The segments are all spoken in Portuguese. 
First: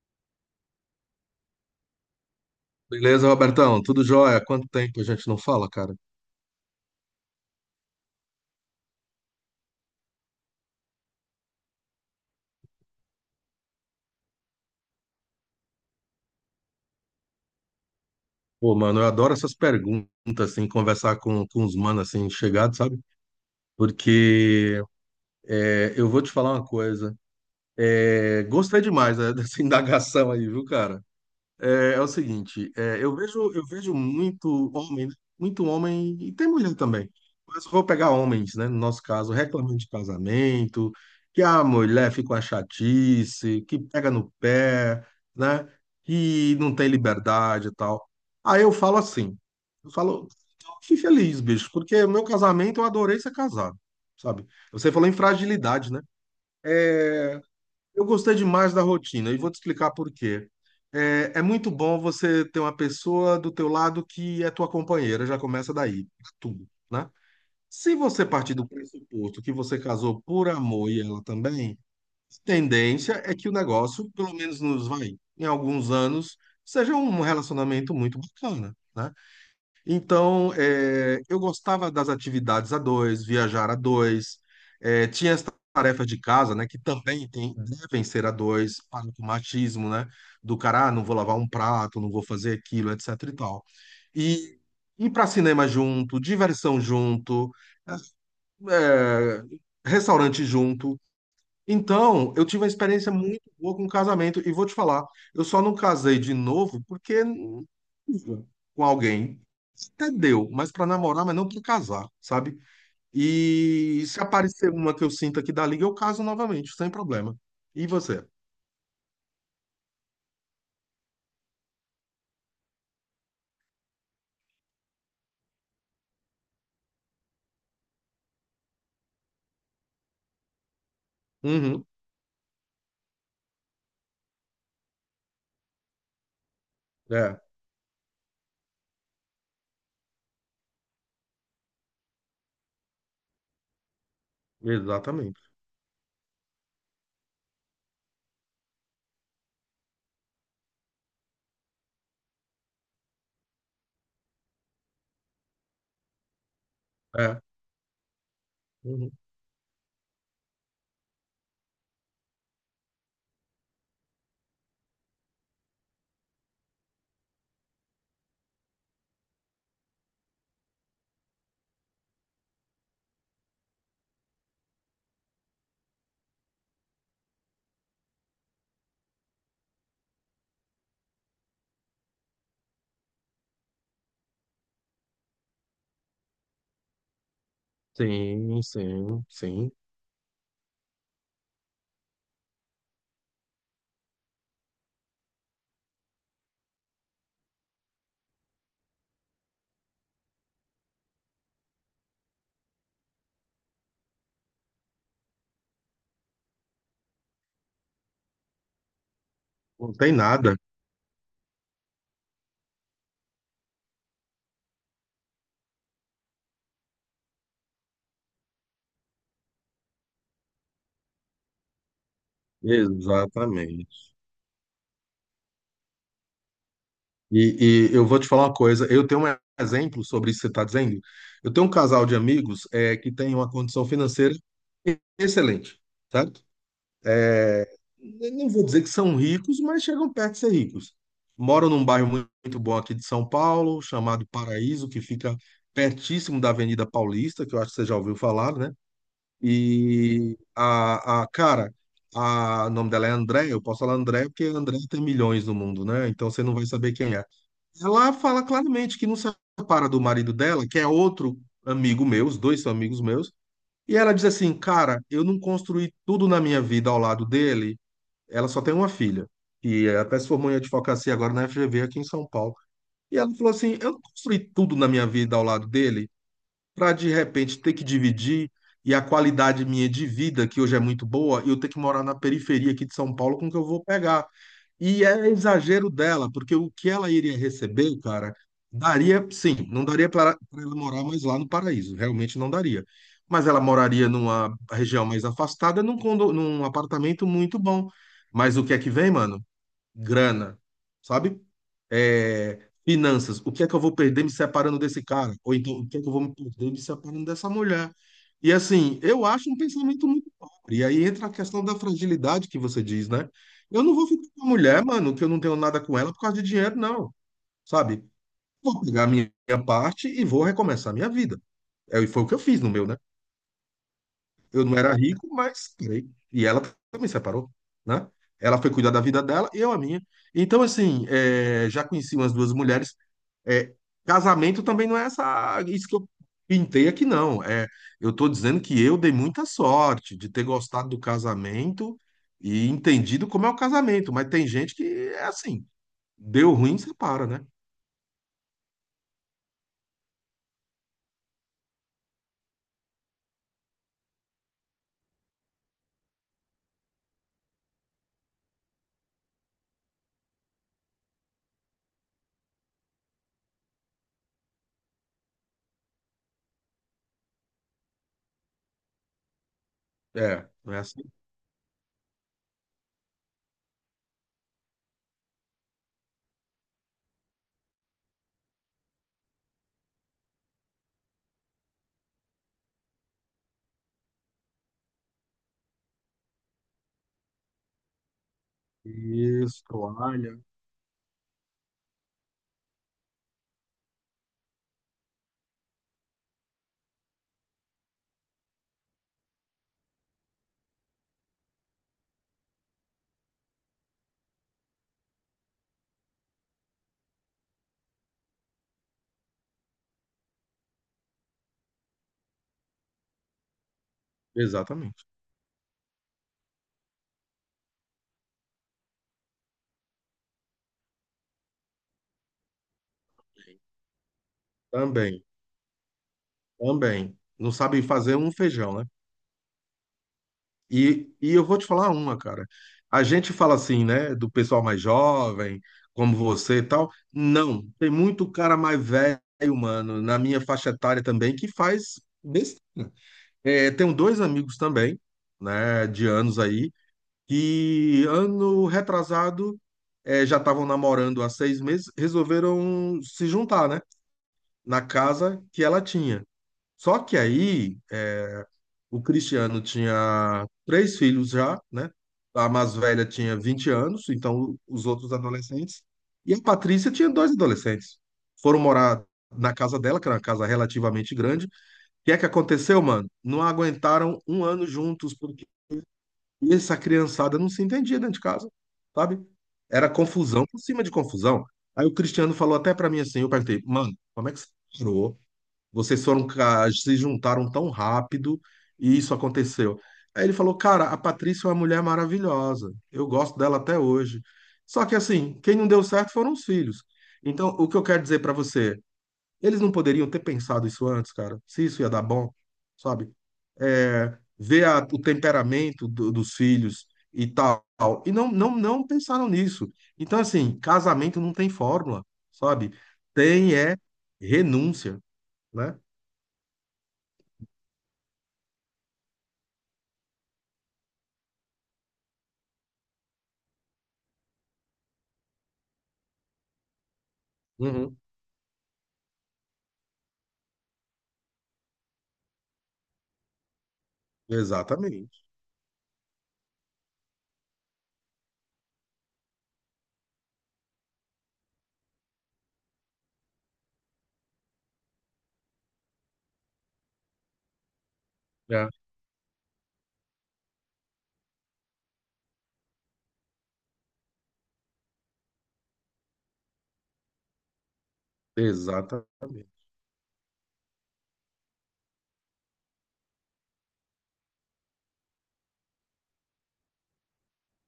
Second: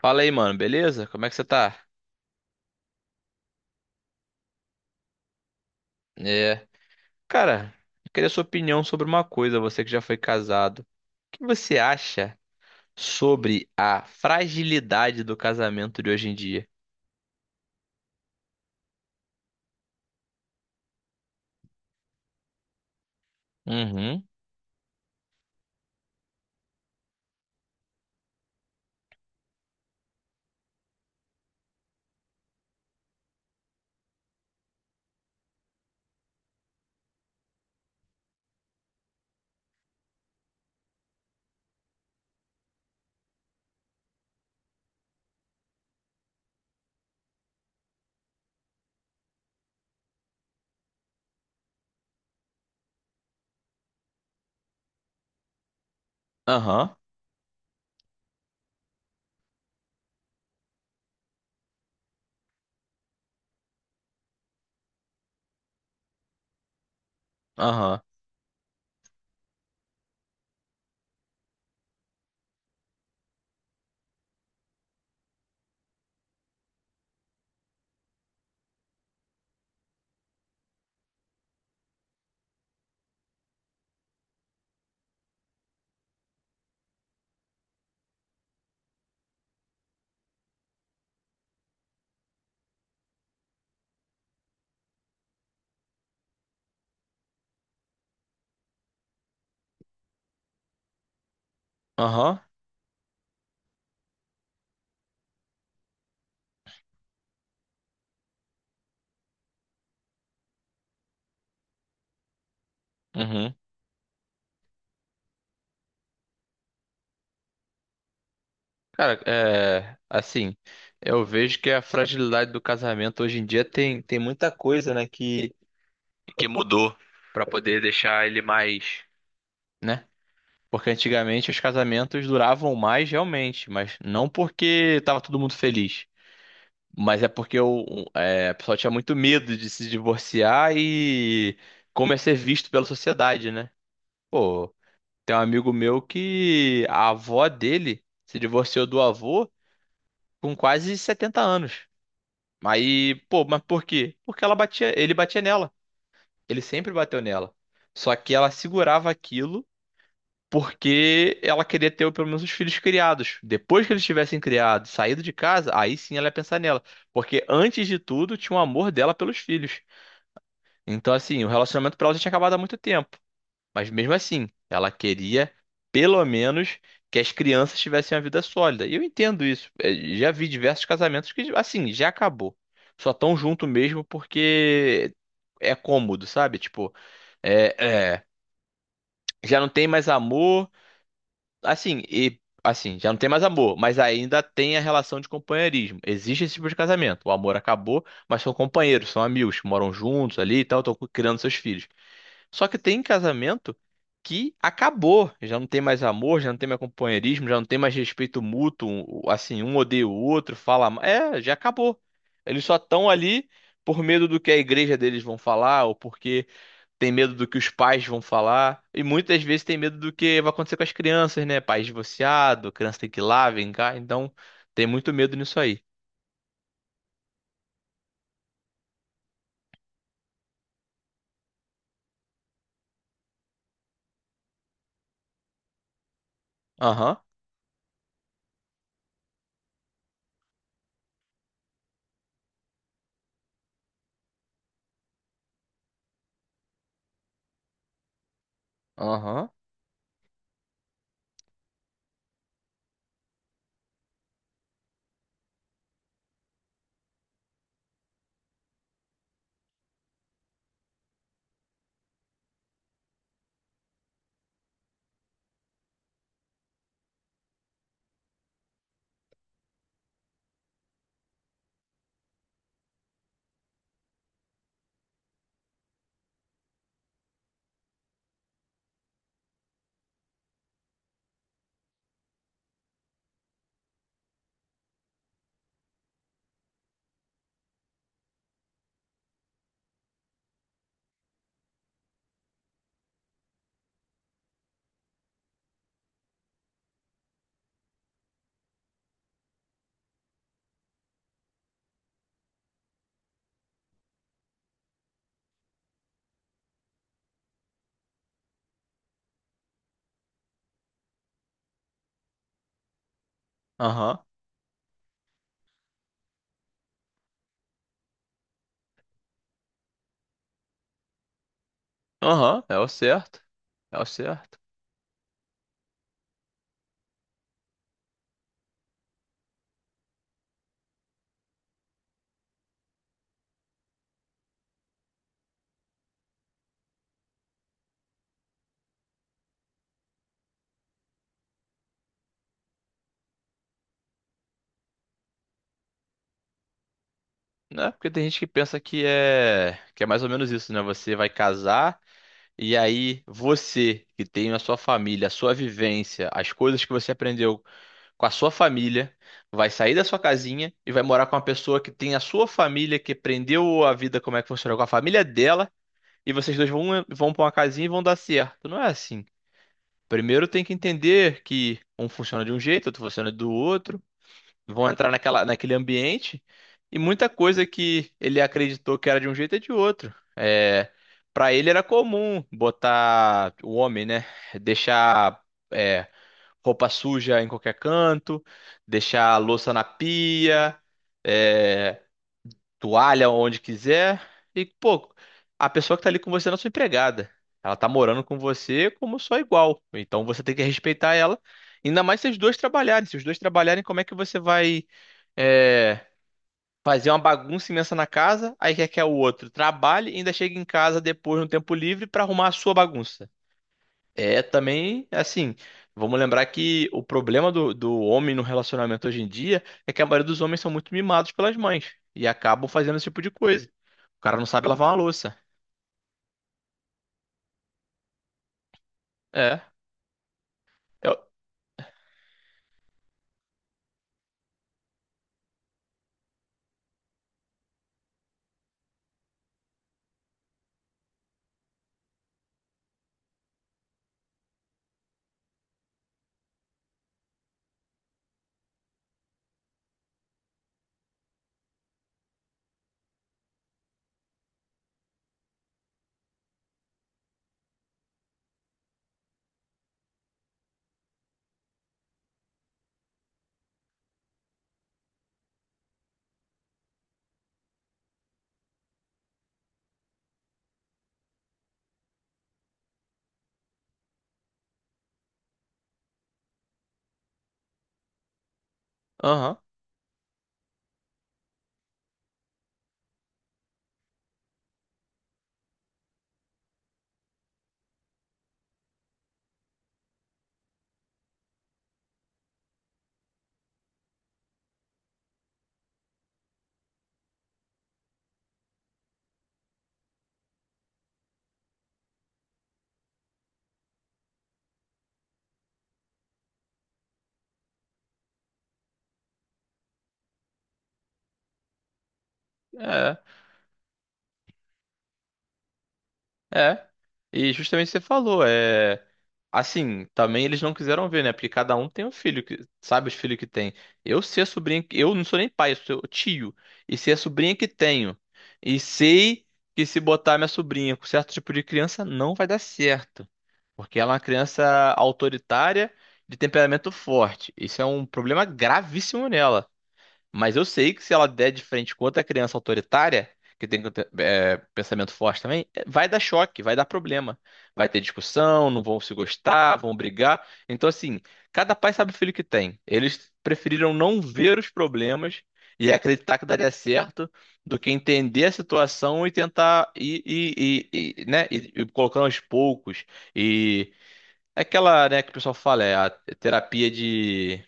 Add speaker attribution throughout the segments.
Speaker 1: Fala aí, mano, beleza? Como é que você tá?
Speaker 2: Beleza, Robertão? Tudo jóia? Quanto tempo a gente não fala, cara?
Speaker 1: É. Cara, eu queria sua opinião sobre uma coisa, você que já foi casado. O que você acha sobre a fragilidade do casamento de hoje em dia?
Speaker 2: Pô, mano, eu adoro essas perguntas, assim, conversar com os manos, assim, chegados, sabe?
Speaker 1: Uhum.
Speaker 2: Porque eu vou te falar uma coisa. É, gostei demais, né, dessa indagação aí, viu, cara? É, o seguinte, eu vejo muito homem, né? Muito homem, e tem mulher também, mas vou pegar homens, né? No nosso caso, reclamando de casamento, que a mulher fica uma chatice, que pega no pé, né? Que não tem liberdade e tal. Aí eu falo, fui feliz, bicho, porque meu casamento eu adorei ser casado, sabe? Você falou em fragilidade, né?
Speaker 1: Aham.
Speaker 2: É, eu gostei demais da rotina e vou te explicar por quê. É muito bom você ter uma pessoa do teu lado que é tua companheira, já começa daí, tudo, né? Se
Speaker 1: Aham.
Speaker 2: você partir do pressuposto que você casou por amor e ela também, a tendência é que o negócio, pelo menos nos vai, em alguns anos, seja um relacionamento muito bacana, né? Então, eu gostava das atividades a dois, viajar a dois, tinha as tarefas de casa, né, que também devem ser a dois, para o machismo, né, do cara, ah, não vou lavar um prato, não vou fazer aquilo, etc e tal. E ir para cinema junto, diversão junto, eh, eh, restaurante junto, então,
Speaker 1: Aham.
Speaker 2: eu tive uma experiência muito boa com casamento e vou te falar, eu só não casei de novo porque tive com alguém. Até deu, mas para namorar, mas não para casar, sabe?
Speaker 1: Uhum.
Speaker 2: E se aparecer uma que eu sinta que dá liga, eu caso novamente, sem problema. E você?
Speaker 1: Cara, é. Assim, eu vejo que a fragilidade do casamento hoje em dia tem muita coisa, né, que mudou pra poder deixar ele mais, né? Porque antigamente os
Speaker 2: Uhum.
Speaker 1: casamentos duravam mais realmente, mas não porque tava todo mundo feliz. Mas é
Speaker 2: É,
Speaker 1: porque a pessoa tinha muito medo de se divorciar e como é ser visto pela sociedade, né? Pô, tem um
Speaker 2: exatamente.
Speaker 1: amigo meu que a avó dele se divorciou do avô com quase 70 anos. Aí, pô, mas por quê? Porque ela batia, ele batia nela. Ele sempre bateu
Speaker 2: É.
Speaker 1: nela. Só que ela segurava
Speaker 2: Uhum.
Speaker 1: aquilo porque ela queria ter pelo menos os filhos criados. Depois que eles tivessem criado, saído de casa, aí sim ela ia pensar nela. Porque antes de tudo, tinha o amor dela pelos filhos. Então, assim, o relacionamento pra ela já tinha acabado há muito tempo. Mas mesmo assim, ela queria, pelo menos, que as crianças tivessem uma vida sólida. E eu entendo isso. É, já vi diversos casamentos que, assim, já acabou. Só tão junto mesmo porque é cômodo, sabe? Tipo, é, é,
Speaker 2: Sim, sim,
Speaker 1: já não
Speaker 2: sim.
Speaker 1: tem mais amor. Assim, e assim, já não tem mais amor, mas ainda tem a relação de companheirismo. Existe esse tipo de casamento. O amor acabou, mas são companheiros, são amigos, moram juntos ali e tal, estão criando seus filhos. Só que tem casamento que acabou, já não tem mais amor, já não tem mais companheirismo, já não tem mais respeito mútuo, assim, um
Speaker 2: Não
Speaker 1: odeia o
Speaker 2: tem
Speaker 1: outro,
Speaker 2: nada.
Speaker 1: fala, já acabou. Eles só estão ali por medo do que a igreja deles vão falar ou porque tem medo do que os pais vão falar, e muitas vezes tem medo do que vai acontecer com as crianças, né? Pais divorciados, criança tem que ir lá, vem cá,
Speaker 2: Exatamente.
Speaker 1: então tem muito medo nisso aí.
Speaker 2: E eu vou te falar uma coisa, eu tenho um exemplo sobre isso que você está dizendo. Eu tenho um casal de amigos que tem uma condição financeira excelente, certo?
Speaker 1: Aham,
Speaker 2: É, eu não vou dizer que são ricos, mas chegam perto de ser ricos. Moram num bairro muito bom aqui de São Paulo, chamado Paraíso, que fica pertíssimo da Avenida Paulista, que eu acho que você já ouviu falar, né?
Speaker 1: aham,
Speaker 2: E o nome dela é André, eu posso falar André porque André tem milhões no mundo, né? Então você não vai saber quem é. Ela fala claramente que não se separa do marido dela, que é outro amigo meu, os dois são amigos meus. E ela diz assim: Cara, eu não construí tudo na minha vida ao lado dele. Ela só tem uma filha, que até se formou em advocacia agora na FGV aqui em São Paulo. E ela falou assim: Eu não construí tudo na minha vida ao lado dele para de repente ter que dividir e a qualidade minha de vida, que hoje é muito boa, eu ter que morar na periferia aqui de São Paulo com o que eu vou pegar. E é exagero dela, porque o que ela iria receber, cara, daria, sim, não daria para ela morar mais lá no Paraíso, realmente não daria. Mas ela moraria numa região mais afastada, num apartamento muito bom. Mas o que é que vem, mano? Grana, sabe? É, finanças, o que é que eu vou perder me separando desse cara? Ou então, o que é que eu vou me perder me separando dessa mulher? E assim, eu acho um pensamento muito pobre. E aí entra a questão da fragilidade que você diz, né? Eu não vou
Speaker 1: aham,
Speaker 2: ficar com a mulher, mano, que eu não tenho nada com ela por causa de dinheiro, não, sabe? Vou pegar a minha parte e vou recomeçar a minha vida. É, e foi o que eu fiz
Speaker 1: aham,
Speaker 2: no
Speaker 1: é o
Speaker 2: meu, né?
Speaker 1: certo, é o certo.
Speaker 2: Eu não era rico, mas casei. E ela também separou, né? Ela foi cuidar da vida dela e eu a minha. Então, assim, já conheci umas duas mulheres. É, casamento também não é essa, isso que eu pintei aqui, não. É, eu estou dizendo que eu dei muita sorte de ter gostado do casamento e entendido como é o casamento. Mas tem gente que é assim, deu ruim, separa, né?
Speaker 1: Né? Porque tem gente que pensa que é mais ou menos isso, né? Você vai casar e aí você que tem a sua família, a sua vivência, as coisas que você aprendeu com a sua família, vai sair da sua casinha e vai morar com uma pessoa que tem a sua família, que aprendeu a vida como é que funciona com a família dela, e vocês dois vão para uma casinha e vão dar certo. Não é assim.
Speaker 2: É,
Speaker 1: Primeiro tem que
Speaker 2: não é assim.
Speaker 1: entender que um funciona de um jeito, outro funciona do outro, vão entrar naquela, naquele ambiente e muita coisa que ele acreditou que era de um jeito é de outro. É, para ele era comum botar o homem, né? Deixar. É, roupa suja em qualquer canto, deixar a
Speaker 2: Isso,
Speaker 1: louça na
Speaker 2: toalha.
Speaker 1: pia, é, toalha onde quiser. E, pô, a pessoa que tá ali com você não é sua empregada. Ela tá morando com você como sua igual. Então você tem que respeitar ela. Ainda mais se os dois trabalharem. Se os dois trabalharem, como é que você vai, é, fazer uma bagunça imensa na casa, aí quer que o outro trabalhe e ainda chegue em casa depois no tempo livre pra arrumar a sua bagunça? É
Speaker 2: Exatamente.
Speaker 1: também, assim, vamos lembrar que o problema do, do homem no relacionamento hoje em dia é que a maioria dos homens são muito mimados pelas mães e acabam fazendo esse tipo de coisa. O cara não sabe lavar uma
Speaker 2: Também,
Speaker 1: louça.
Speaker 2: também. Não sabe fazer um feijão, né?
Speaker 1: É,
Speaker 2: E,
Speaker 1: eu,
Speaker 2: e eu vou te falar uma, cara. A gente fala assim, né, do pessoal mais jovem, como você e tal. Não, tem muito cara mais velho, mano, na minha faixa etária também, que faz. É, tenho dois amigos também, né, de anos aí, que ano retrasado já estavam namorando há 6 meses, resolveram se juntar, né, na casa que ela tinha. Só que aí, o Cristiano tinha três filhos já, né? A mais velha tinha 20 anos, então os outros adolescentes. E a Patrícia tinha dois adolescentes. Foram morar na casa dela, que era uma casa relativamente grande. O que é que aconteceu, mano? Não aguentaram um ano juntos, porque essa criançada não se entendia dentro de casa, sabe?
Speaker 1: aham,
Speaker 2: Era confusão por cima de confusão. Aí o Cristiano falou até pra mim assim, eu perguntei, mano, como é que você parou? Vocês foram, se juntaram tão rápido e isso aconteceu. Aí ele falou, cara, a Patrícia é uma mulher maravilhosa. Eu gosto dela até hoje. Só que assim, quem não deu certo foram os filhos. Então, o que eu quero dizer pra você, eles não poderiam ter pensado isso antes, cara. Se isso ia dar bom, sabe? É, ver o temperamento dos filhos e tal. E não, não, não pensaram nisso. Então, assim, casamento não tem fórmula, sabe? Tem é renúncia, né?
Speaker 1: É. E justamente você falou. Assim, também eles não quiseram ver, né? Porque cada um tem um filho, que sabe os filhos que tem. Eu ser a sobrinha, eu não sou nem pai, eu sou tio. E ser a sobrinha que
Speaker 2: Uhum.
Speaker 1: tenho. E sei que se botar minha sobrinha com certo tipo de criança, não vai dar certo. Porque ela é uma criança
Speaker 2: Exatamente.
Speaker 1: autoritária, de temperamento forte. Isso é um problema gravíssimo nela. Mas eu sei que se ela der de frente com outra criança autoritária, que tem pensamento forte também, vai dar choque, vai dar problema. Vai ter
Speaker 2: É.
Speaker 1: discussão, não vão se gostar, vão brigar. Então, assim, cada pai sabe o filho que tem. Eles preferiram não ver os problemas e acreditar que daria certo do que entender a situação e
Speaker 2: Exatamente.
Speaker 1: tentar ir, né, ir colocando aos poucos. E é aquela, né, que o pessoal fala, é a terapia de.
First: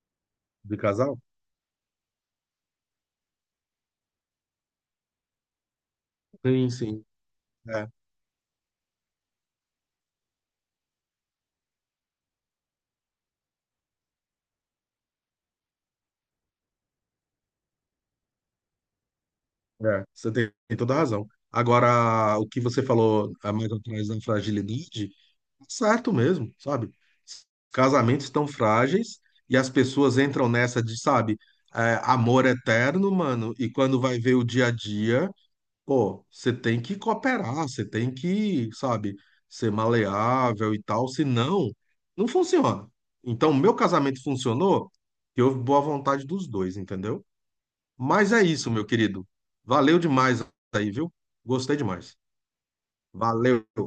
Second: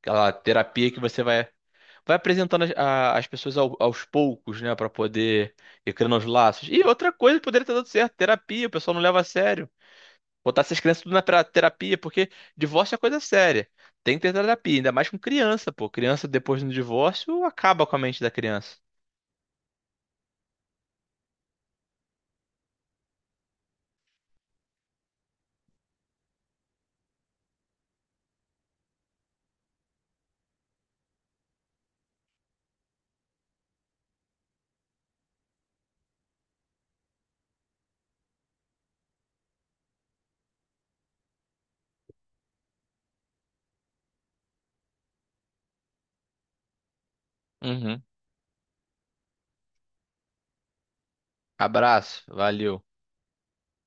Speaker 1: Aquela
Speaker 2: De
Speaker 1: terapia que
Speaker 2: casal?
Speaker 1: você vai apresentando as, as pessoas aos poucos, né, pra poder ir criando os laços.
Speaker 2: Sim,
Speaker 1: E
Speaker 2: sim.
Speaker 1: outra coisa que poderia ter dado
Speaker 2: É,
Speaker 1: certo, terapia, o pessoal não leva a sério. Botar essas crianças tudo na terapia, porque divórcio é coisa séria. Tem que ter terapia, ainda mais com criança, pô. Criança depois do divórcio acaba com a mente da criança.
Speaker 2: é. Você tem toda a razão. Agora, o que você falou a mais atrás da fragilidade, tá certo mesmo, sabe? Casamentos estão frágeis e as pessoas entram nessa de, sabe, amor eterno, mano, e quando vai ver o dia a dia. Pô, você tem que cooperar, você tem que, sabe, ser maleável e tal, senão não funciona. Então, meu casamento funcionou, e houve boa vontade dos dois, entendeu?
Speaker 1: Uhum.
Speaker 2: Mas é isso, meu querido. Valeu demais aí, viu? Gostei demais.
Speaker 1: Abraço, valeu.
Speaker 2: Valeu.